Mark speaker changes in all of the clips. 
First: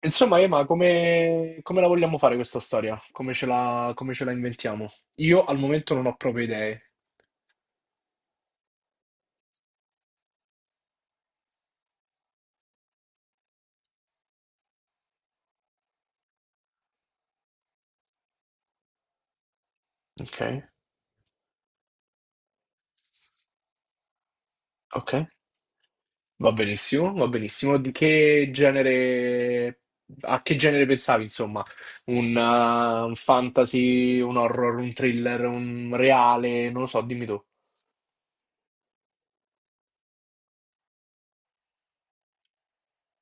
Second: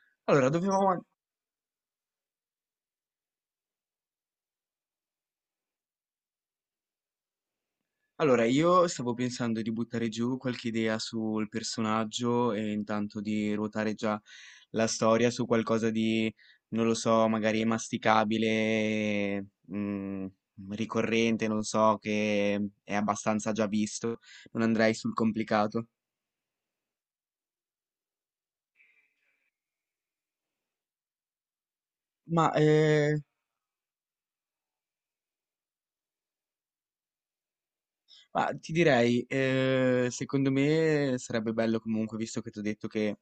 Speaker 1: Insomma,
Speaker 2: Allora,
Speaker 1: Ema,
Speaker 2: dovevamo...
Speaker 1: come, come la vogliamo fare questa storia? Come ce la inventiamo? Io al momento non ho proprio idee.
Speaker 2: Allora, io stavo pensando di buttare giù qualche idea sul personaggio e intanto di ruotare già la storia su qualcosa di, non lo so, magari masticabile, mm,
Speaker 1: Ok,
Speaker 2: ricorrente, non so, che è abbastanza già visto. Non andrei sul
Speaker 1: ok.
Speaker 2: complicato.
Speaker 1: Va benissimo, va benissimo. Di che genere, a che genere pensavi, insomma?
Speaker 2: Ma
Speaker 1: Un
Speaker 2: eh,
Speaker 1: fantasy, un horror, un thriller, un reale, non lo so, dimmi tu.
Speaker 2: Ma ti direi, secondo me sarebbe bello comunque, visto che ti ho detto che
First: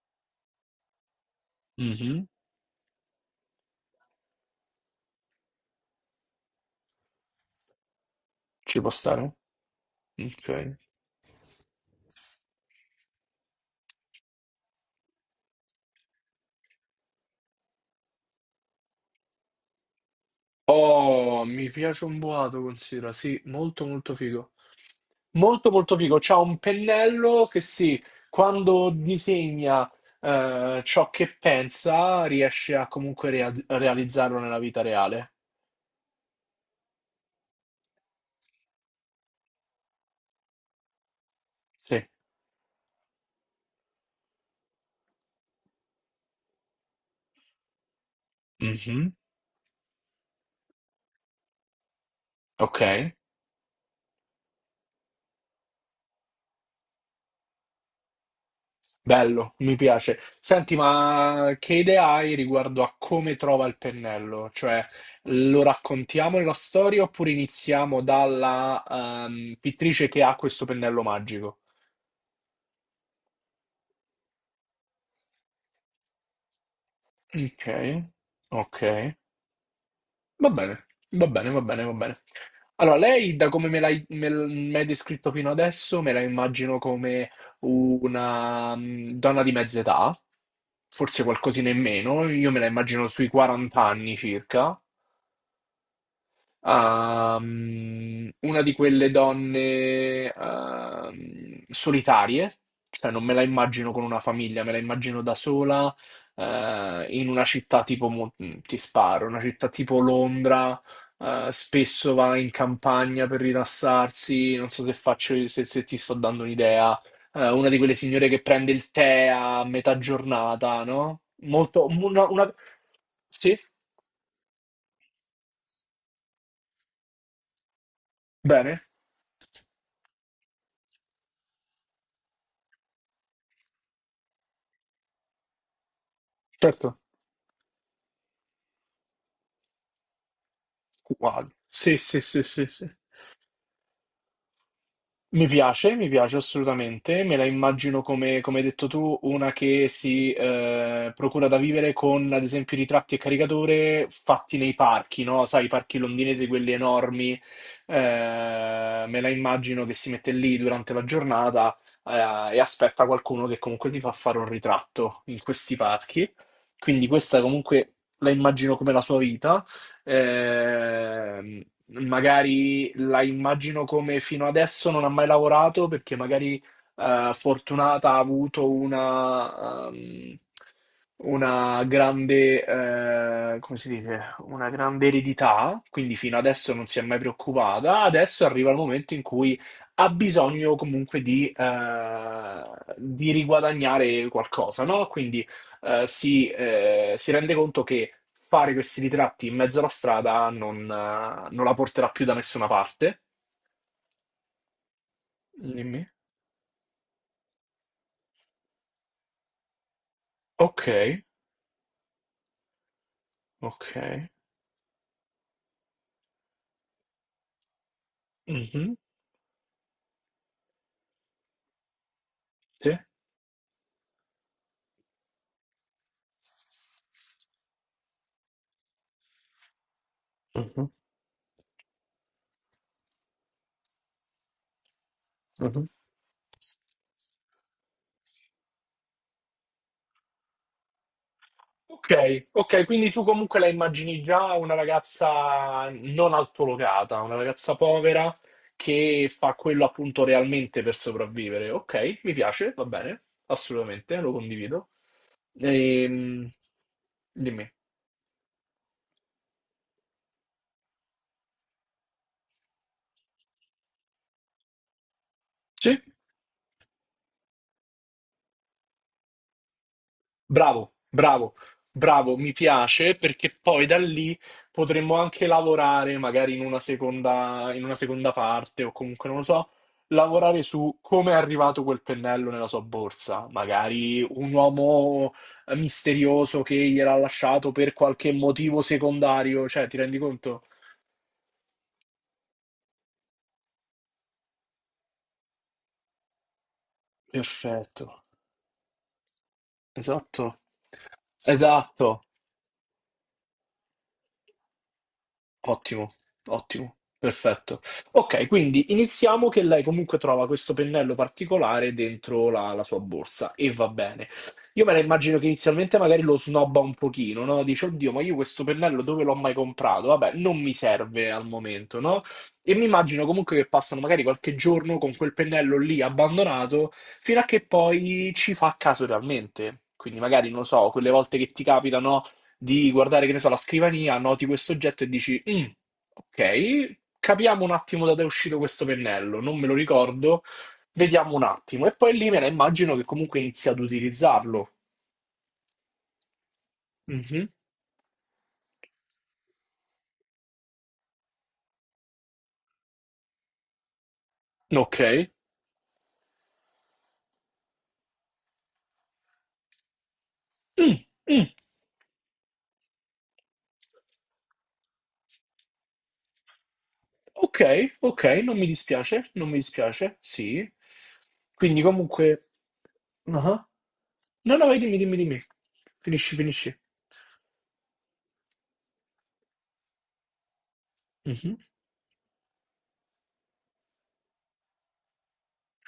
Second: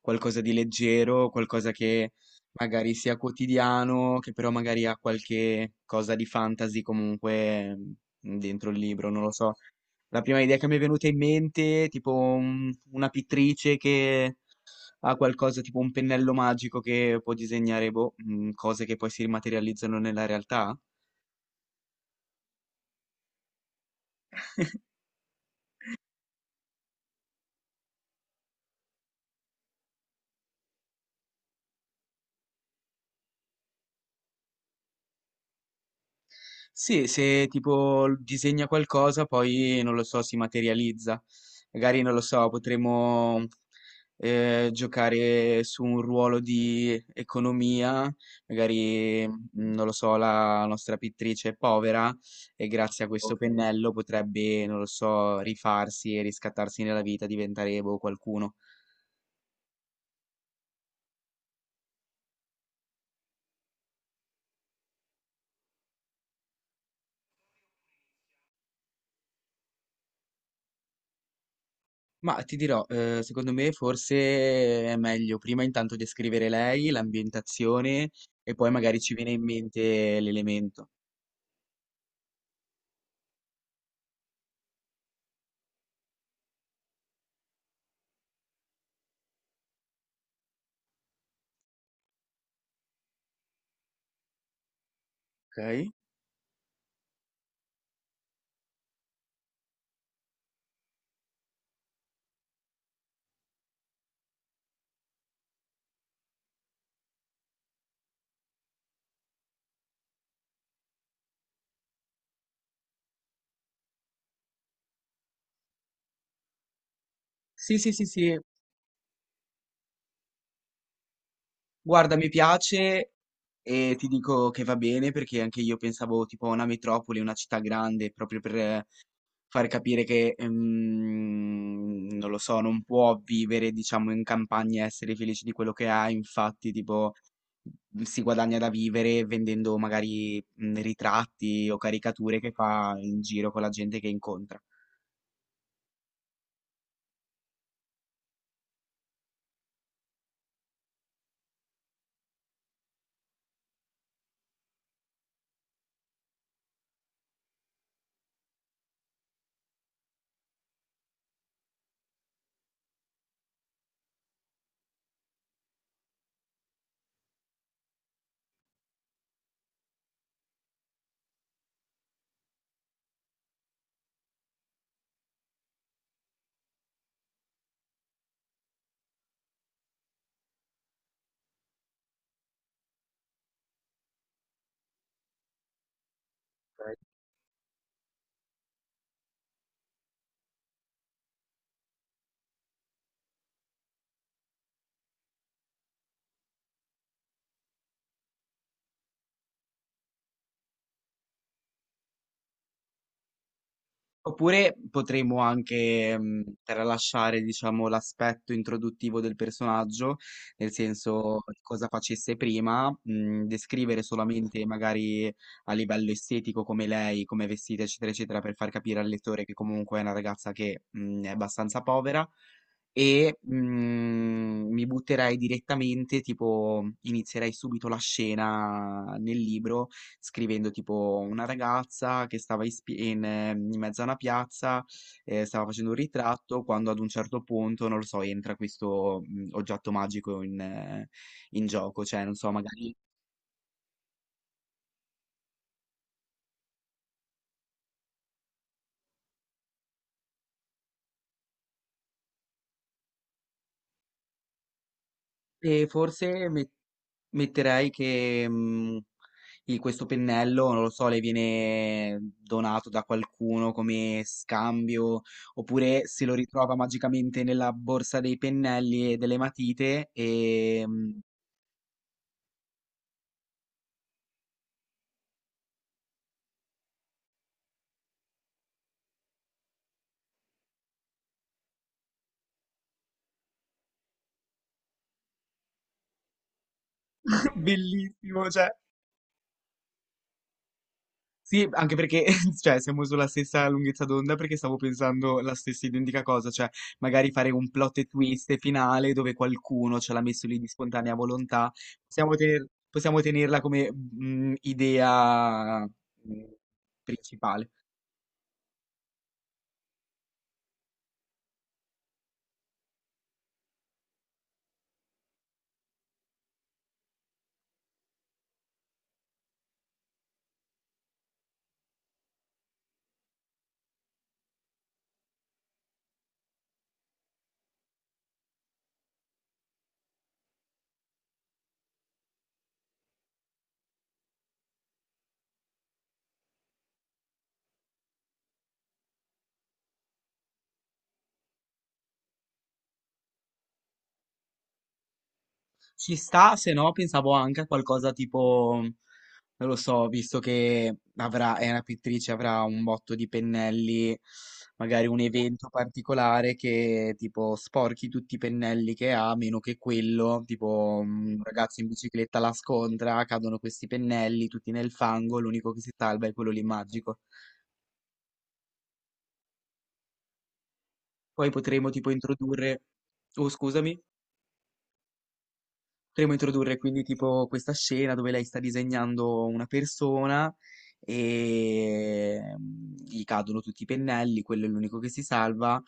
Speaker 2: qualcosa di leggero, qualcosa che
Speaker 1: Mhm.
Speaker 2: magari sia quotidiano, che però magari ha qualche cosa di fantasy comunque dentro il
Speaker 1: Ci può
Speaker 2: libro, non lo
Speaker 1: stare?
Speaker 2: so. La prima idea che mi
Speaker 1: Ok.
Speaker 2: è venuta in mente, tipo una pittrice che ha qualcosa, tipo un pennello magico che può disegnare boh, cose che poi si rimaterializzano nella realtà.
Speaker 1: Oh, mi piace un boato, considera, sì, molto molto figo. Molto molto figo. C'ha un pennello che sì, quando disegna ciò che pensa, riesce a comunque realizzarlo nella vita reale.
Speaker 2: Sì, se tipo disegna qualcosa, poi non lo so, si materializza. Magari
Speaker 1: Sì.
Speaker 2: non lo so, potremmo giocare su un ruolo di economia,
Speaker 1: Mhm.
Speaker 2: magari non lo so, la nostra pittrice è povera e
Speaker 1: Ok,
Speaker 2: grazie a questo Ok. pennello potrebbe, non lo so, rifarsi e riscattarsi nella vita, diventare boh, qualcuno.
Speaker 1: bello, mi piace. Senti, ma che idee hai riguardo a come trova il pennello? Cioè, lo raccontiamo nella storia oppure iniziamo dalla pittrice che ha questo pennello magico?
Speaker 2: Ma ti dirò, secondo me forse è meglio prima intanto descrivere lei,
Speaker 1: Ok,
Speaker 2: l'ambientazione e poi
Speaker 1: ok,
Speaker 2: magari ci viene in mente
Speaker 1: va bene,
Speaker 2: l'elemento.
Speaker 1: va bene. Allora, lei, da come me l'hai me l- mi hai descritto fino adesso, me la immagino come una donna di mezza età, forse qualcosina in meno, io me la immagino sui 40 anni circa,
Speaker 2: Okay.
Speaker 1: a, una di quelle donne solitarie, cioè non me la immagino con una famiglia, me la immagino da sola in una città tipo, ti sparo, una città tipo Londra, spesso va in campagna per rilassarsi, non so se faccio, se, se ti sto dando un'idea, una
Speaker 2: Sì,
Speaker 1: di
Speaker 2: sì,
Speaker 1: quelle
Speaker 2: sì,
Speaker 1: signore
Speaker 2: sì,
Speaker 1: che prende il tè a metà giornata, no? Molto,
Speaker 2: guarda
Speaker 1: una,
Speaker 2: mi
Speaker 1: una.
Speaker 2: piace.
Speaker 1: Sì,
Speaker 2: E ti dico che va bene perché anche io pensavo tipo a una metropoli, una città grande, proprio per
Speaker 1: bene,
Speaker 2: far capire che, non lo so, non può vivere, diciamo, in campagna e essere felice di quello che ha. Infatti,
Speaker 1: certo.
Speaker 2: tipo, si guadagna da vivere vendendo magari
Speaker 1: Uguale.
Speaker 2: ritratti o
Speaker 1: Sì, sì,
Speaker 2: caricature
Speaker 1: sì,
Speaker 2: che
Speaker 1: sì, sì.
Speaker 2: fa in giro con la gente che incontra.
Speaker 1: Mi piace assolutamente. Me la immagino come, come hai detto tu, una che si procura da vivere con, ad esempio, ritratti e caricatore fatti nei parchi, no? Sai, i parchi londinesi, quelli enormi. Me la immagino che si mette lì durante la giornata e aspetta qualcuno che comunque gli fa fare un ritratto in questi parchi. Quindi questa comunque la immagino come la sua vita. Ehm, magari la immagino come fino adesso non ha mai lavorato perché magari Fortunata ha avuto una grande, come si dice, una grande eredità, quindi fino adesso non si è mai preoccupata. Adesso arriva il momento in cui ha bisogno comunque di riguadagnare qualcosa, no? Quindi si rende conto che fare questi ritratti in mezzo alla strada non, non la porterà più da nessuna parte.
Speaker 2: Oppure potremmo
Speaker 1: Dimmi.
Speaker 2: anche tralasciare, diciamo, l'aspetto introduttivo del personaggio, nel
Speaker 1: Ok,
Speaker 2: senso cosa facesse prima,
Speaker 1: ok.
Speaker 2: descrivere solamente magari a livello estetico come lei, come è vestita, eccetera, eccetera, per far
Speaker 1: Mhm.
Speaker 2: capire al lettore che comunque è una ragazza che è abbastanza povera.
Speaker 1: Sì.
Speaker 2: E mi butterei direttamente, tipo, inizierei subito la scena nel libro scrivendo
Speaker 1: Mhm,
Speaker 2: tipo una ragazza che stava in mezzo a una piazza, stava
Speaker 1: mhm.
Speaker 2: facendo un ritratto, quando ad un certo punto, non lo so, entra questo oggetto magico in gioco, cioè non
Speaker 1: Ok,
Speaker 2: so,
Speaker 1: ok,
Speaker 2: magari...
Speaker 1: quindi tu comunque la immagini già una ragazza non altolocata, una ragazza povera che fa quello appunto realmente per sopravvivere. Ok, mi piace, va bene, assolutamente, lo condivido.
Speaker 2: E
Speaker 1: Ehm,
Speaker 2: forse
Speaker 1: dimmi.
Speaker 2: metterei che questo pennello, non lo so, le viene donato da qualcuno come scambio,
Speaker 1: Sì?
Speaker 2: oppure se lo ritrova magicamente nella borsa dei pennelli e delle matite
Speaker 1: Bravo, bravo, bravo, mi piace perché poi da lì potremmo anche lavorare magari in una seconda parte o comunque non lo so, lavorare su come è arrivato quel pennello nella sua borsa, magari un uomo misterioso che gliel'ha lasciato per qualche
Speaker 2: Bellissimo, cioè,
Speaker 1: motivo secondario, cioè ti rendi conto?
Speaker 2: sì, anche perché, cioè, siamo sulla stessa lunghezza d'onda perché stavo pensando la stessa identica cosa, cioè, magari fare un plot e
Speaker 1: Perfetto,
Speaker 2: twist finale dove qualcuno ce l'ha messo lì
Speaker 1: esatto,
Speaker 2: di spontanea volontà,
Speaker 1: esatto.
Speaker 2: possiamo tenerla come idea
Speaker 1: Ottimo, ottimo,
Speaker 2: principale.
Speaker 1: perfetto. Ok, quindi iniziamo che lei comunque trova questo pennello particolare dentro la, la sua borsa e va bene. Io me la immagino che inizialmente magari lo snobba un pochino, no? Dice, oddio, ma io questo pennello dove l'ho mai comprato? Vabbè, non mi serve al momento, no? E mi immagino comunque che passano magari qualche giorno con quel pennello lì abbandonato fino a che poi ci fa caso realmente. Quindi magari, non lo so, quelle volte che ti capitano di guardare, che ne so, la scrivania, noti questo oggetto e dici, "Mm, ok, capiamo un attimo da dove è uscito questo pennello, non me lo ricordo, vediamo un attimo. E poi lì me la immagino che comunque inizi ad utilizzarlo.
Speaker 2: Ci sta, se no pensavo
Speaker 1: Mhm.
Speaker 2: anche a qualcosa tipo, non lo so, visto che avrà, è una pittrice, avrà un botto di pennelli,
Speaker 1: Ok.
Speaker 2: magari un evento particolare che tipo sporchi tutti i pennelli che ha, meno che quello,
Speaker 1: Mm,
Speaker 2: tipo un
Speaker 1: mm.
Speaker 2: ragazzo in bicicletta la scontra, cadono questi pennelli tutti nel fango, l'unico che si salva è quello lì magico.
Speaker 1: Ok, ok, non mi dispiace, non mi dispiace, sì.
Speaker 2: Poi
Speaker 1: Quindi
Speaker 2: potremo tipo
Speaker 1: comunque...
Speaker 2: introdurre... Oh,
Speaker 1: ah.
Speaker 2: scusami.
Speaker 1: No, no, vai, dimmi, dimmi.
Speaker 2: Potremmo
Speaker 1: Finisci,
Speaker 2: introdurre
Speaker 1: finisci.
Speaker 2: quindi tipo questa scena dove lei sta disegnando una persona
Speaker 1: Mhm.
Speaker 2: e gli cadono tutti i pennelli, quello è l'unico che si salva.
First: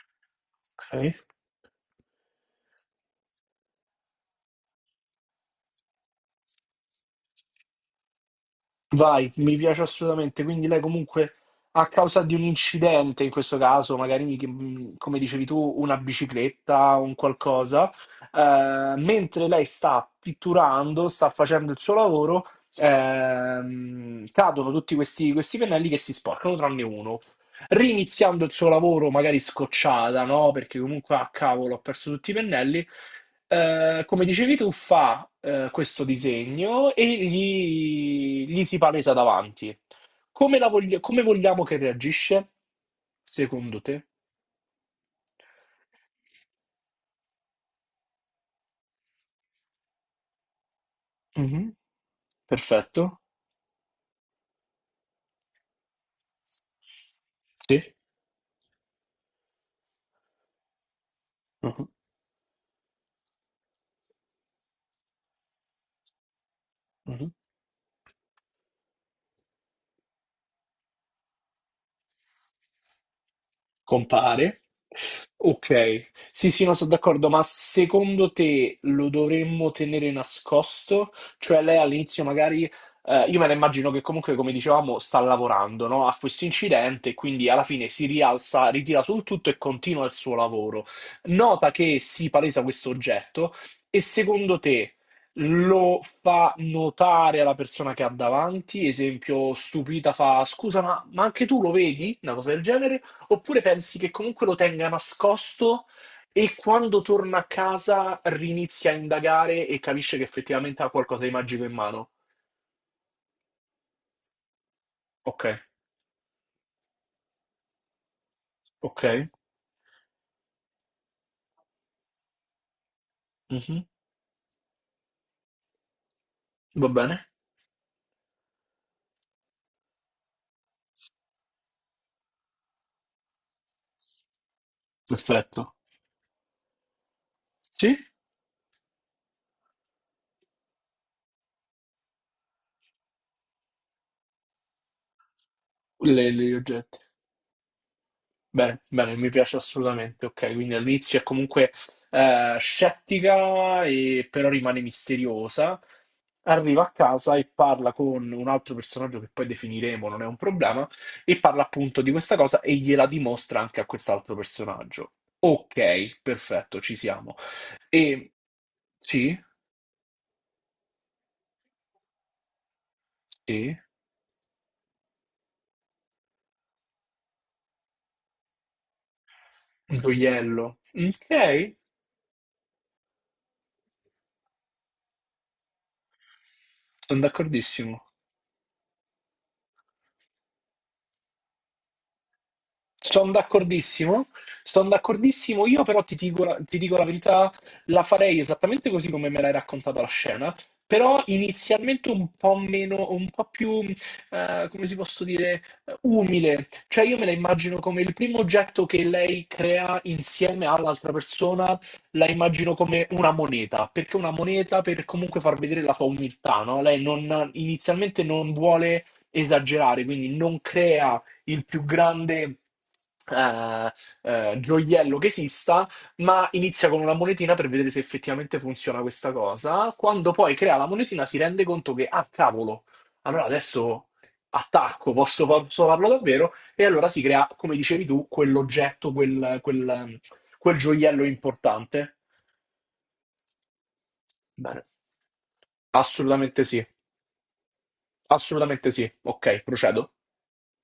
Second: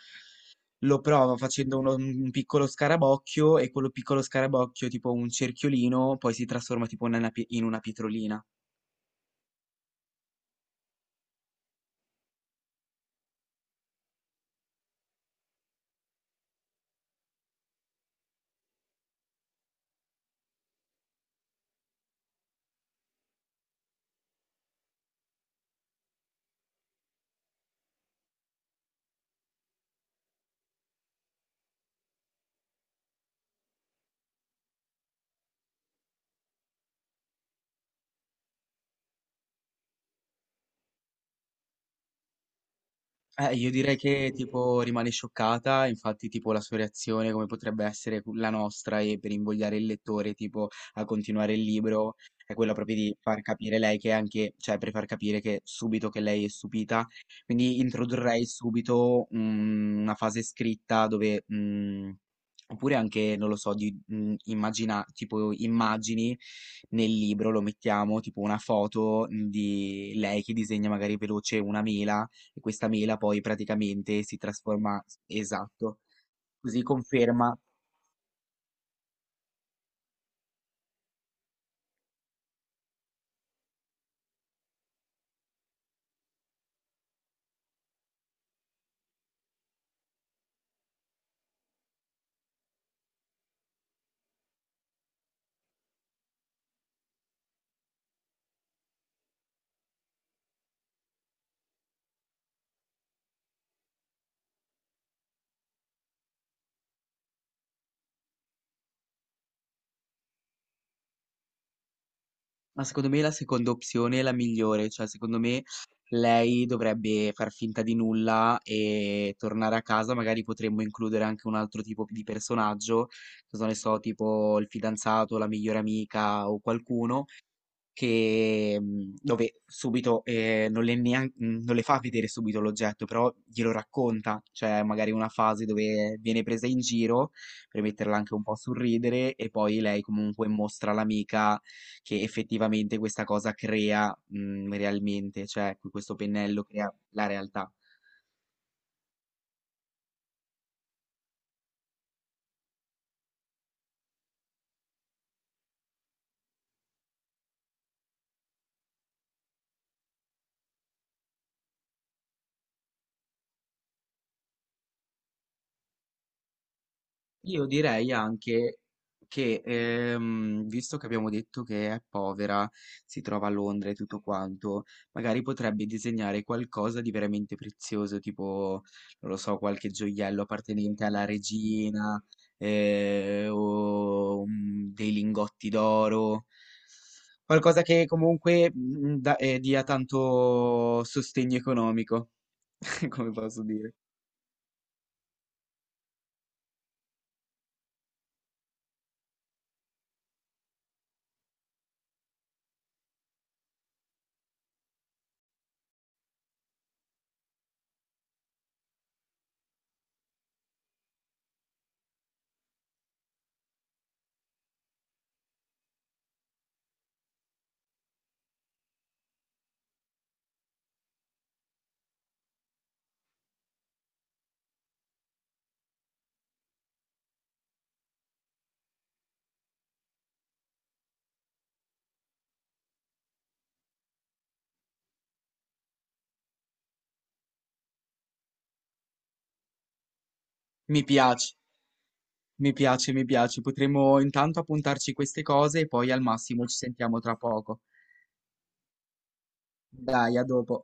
Speaker 1: Ok.
Speaker 2: Lo prova facendo un piccolo scarabocchio e quello piccolo scarabocchio, tipo un cerchiolino, poi si trasforma tipo in una, in una pietrolina.
Speaker 1: Vai, mi piace assolutamente. Quindi lei comunque a causa di un incidente, in questo caso, magari come dicevi tu, una bicicletta o un qualcosa, mentre lei sta pitturando, sta facendo il suo lavoro, cadono tutti questi, questi pennelli che si sporcano, tranne uno riniziando il suo lavoro, magari scocciata, no? Perché comunque, ah, cavolo, ho perso tutti i pennelli. Come dicevi tu, fa questo disegno e gli si palesa davanti. Come, come vogliamo che reagisce,
Speaker 2: Io
Speaker 1: secondo
Speaker 2: direi
Speaker 1: te?
Speaker 2: che tipo rimane scioccata, infatti tipo la sua reazione come potrebbe essere la nostra e per invogliare il lettore tipo a continuare il
Speaker 1: Mhm.
Speaker 2: libro è quella proprio di
Speaker 1: Perfetto.
Speaker 2: far capire lei che è anche, cioè per far capire che subito che lei è stupita, quindi
Speaker 1: Sì.
Speaker 2: introdurrei subito una fase scritta dove
Speaker 1: Mhm.
Speaker 2: oppure anche, non lo so, di immagina, tipo immagini nel
Speaker 1: Mhm.
Speaker 2: libro, lo mettiamo, tipo una foto di lei che disegna magari veloce una mela e questa mela poi praticamente si
Speaker 1: Compare.
Speaker 2: trasforma, esatto,
Speaker 1: Ok, sì, sì, no,
Speaker 2: così
Speaker 1: sono d'accordo, ma
Speaker 2: conferma.
Speaker 1: secondo te lo dovremmo tenere nascosto? Cioè lei all'inizio magari, io me la immagino che comunque, come dicevamo, sta lavorando, no, a questo incidente, quindi alla fine si rialza, ritira sul tutto e continua il suo lavoro. Nota che si palesa questo oggetto e secondo te lo fa notare alla persona che ha davanti? Esempio, stupita fa, scusa, ma anche tu lo vedi? Una cosa del genere? Oppure pensi che comunque lo tenga nascosto e quando torna a casa rinizia a indagare e capisce che effettivamente ha qualcosa di magico in mano?
Speaker 2: Ma secondo me la seconda opzione è la migliore, cioè secondo
Speaker 1: Ok,
Speaker 2: me lei dovrebbe far finta di nulla
Speaker 1: ok,
Speaker 2: e tornare a casa, magari potremmo includere anche un altro tipo di personaggio, cosa ne
Speaker 1: mhm.
Speaker 2: so, tipo il fidanzato, la migliore amica o
Speaker 1: Va bene,
Speaker 2: qualcuno, che, dove subito, non le fa vedere subito l'oggetto, però glielo racconta, cioè magari una fase
Speaker 1: perfetto.
Speaker 2: dove viene presa in giro, per
Speaker 1: Sì,
Speaker 2: metterla anche un po' a sorridere, e poi lei comunque mostra all'amica che effettivamente questa cosa crea, realmente, cioè questo
Speaker 1: le, gli
Speaker 2: pennello crea
Speaker 1: oggetti.
Speaker 2: la realtà.
Speaker 1: Bene, bene, mi piace assolutamente. Ok, quindi all'inizio è comunque scettica, e però rimane misteriosa. Arriva a casa e parla con un altro personaggio che poi definiremo, non è un problema, e parla appunto di questa cosa e gliela dimostra anche a quest'altro personaggio. Ok, perfetto, ci siamo.
Speaker 2: Io direi
Speaker 1: E
Speaker 2: anche
Speaker 1: sì,
Speaker 2: che, visto che abbiamo detto che è povera, si trova a
Speaker 1: sì,
Speaker 2: Londra e tutto quanto, magari potrebbe disegnare qualcosa di veramente prezioso, tipo, non lo so, qualche
Speaker 1: un
Speaker 2: gioiello
Speaker 1: gioiello.
Speaker 2: appartenente alla
Speaker 1: Ok,
Speaker 2: regina, o dei lingotti d'oro.
Speaker 1: sono
Speaker 2: Qualcosa
Speaker 1: d'accordissimo.
Speaker 2: che comunque dia tanto sostegno economico, come
Speaker 1: Sono
Speaker 2: posso dire.
Speaker 1: d'accordissimo, sono d'accordissimo, io però ti dico la verità, la farei esattamente così come me l'hai raccontata la scena, però inizialmente un po' meno, un po' più, come si posso dire, umile, cioè io me la immagino come il primo oggetto che lei crea insieme all'altra persona, la immagino come una moneta, perché una moneta per comunque far vedere la sua umiltà, no? Lei non- inizialmente non vuole esagerare, quindi non crea il più grande eh, gioiello che esista, ma inizia con una monetina per vedere se effettivamente funziona questa cosa. Quando poi crea la monetina si rende conto che, ah, cavolo, allora adesso attacco, posso, posso farlo davvero? E allora si crea, come dicevi tu, quell'oggetto, quel, quel, quel
Speaker 2: Mi
Speaker 1: gioiello
Speaker 2: piace.
Speaker 1: importante.
Speaker 2: Mi piace, mi piace. Potremmo intanto
Speaker 1: Bene,
Speaker 2: appuntarci queste cose e poi al
Speaker 1: assolutamente
Speaker 2: massimo ci
Speaker 1: sì,
Speaker 2: sentiamo tra poco.
Speaker 1: assolutamente sì. Ok, procedo.
Speaker 2: Dai, a dopo.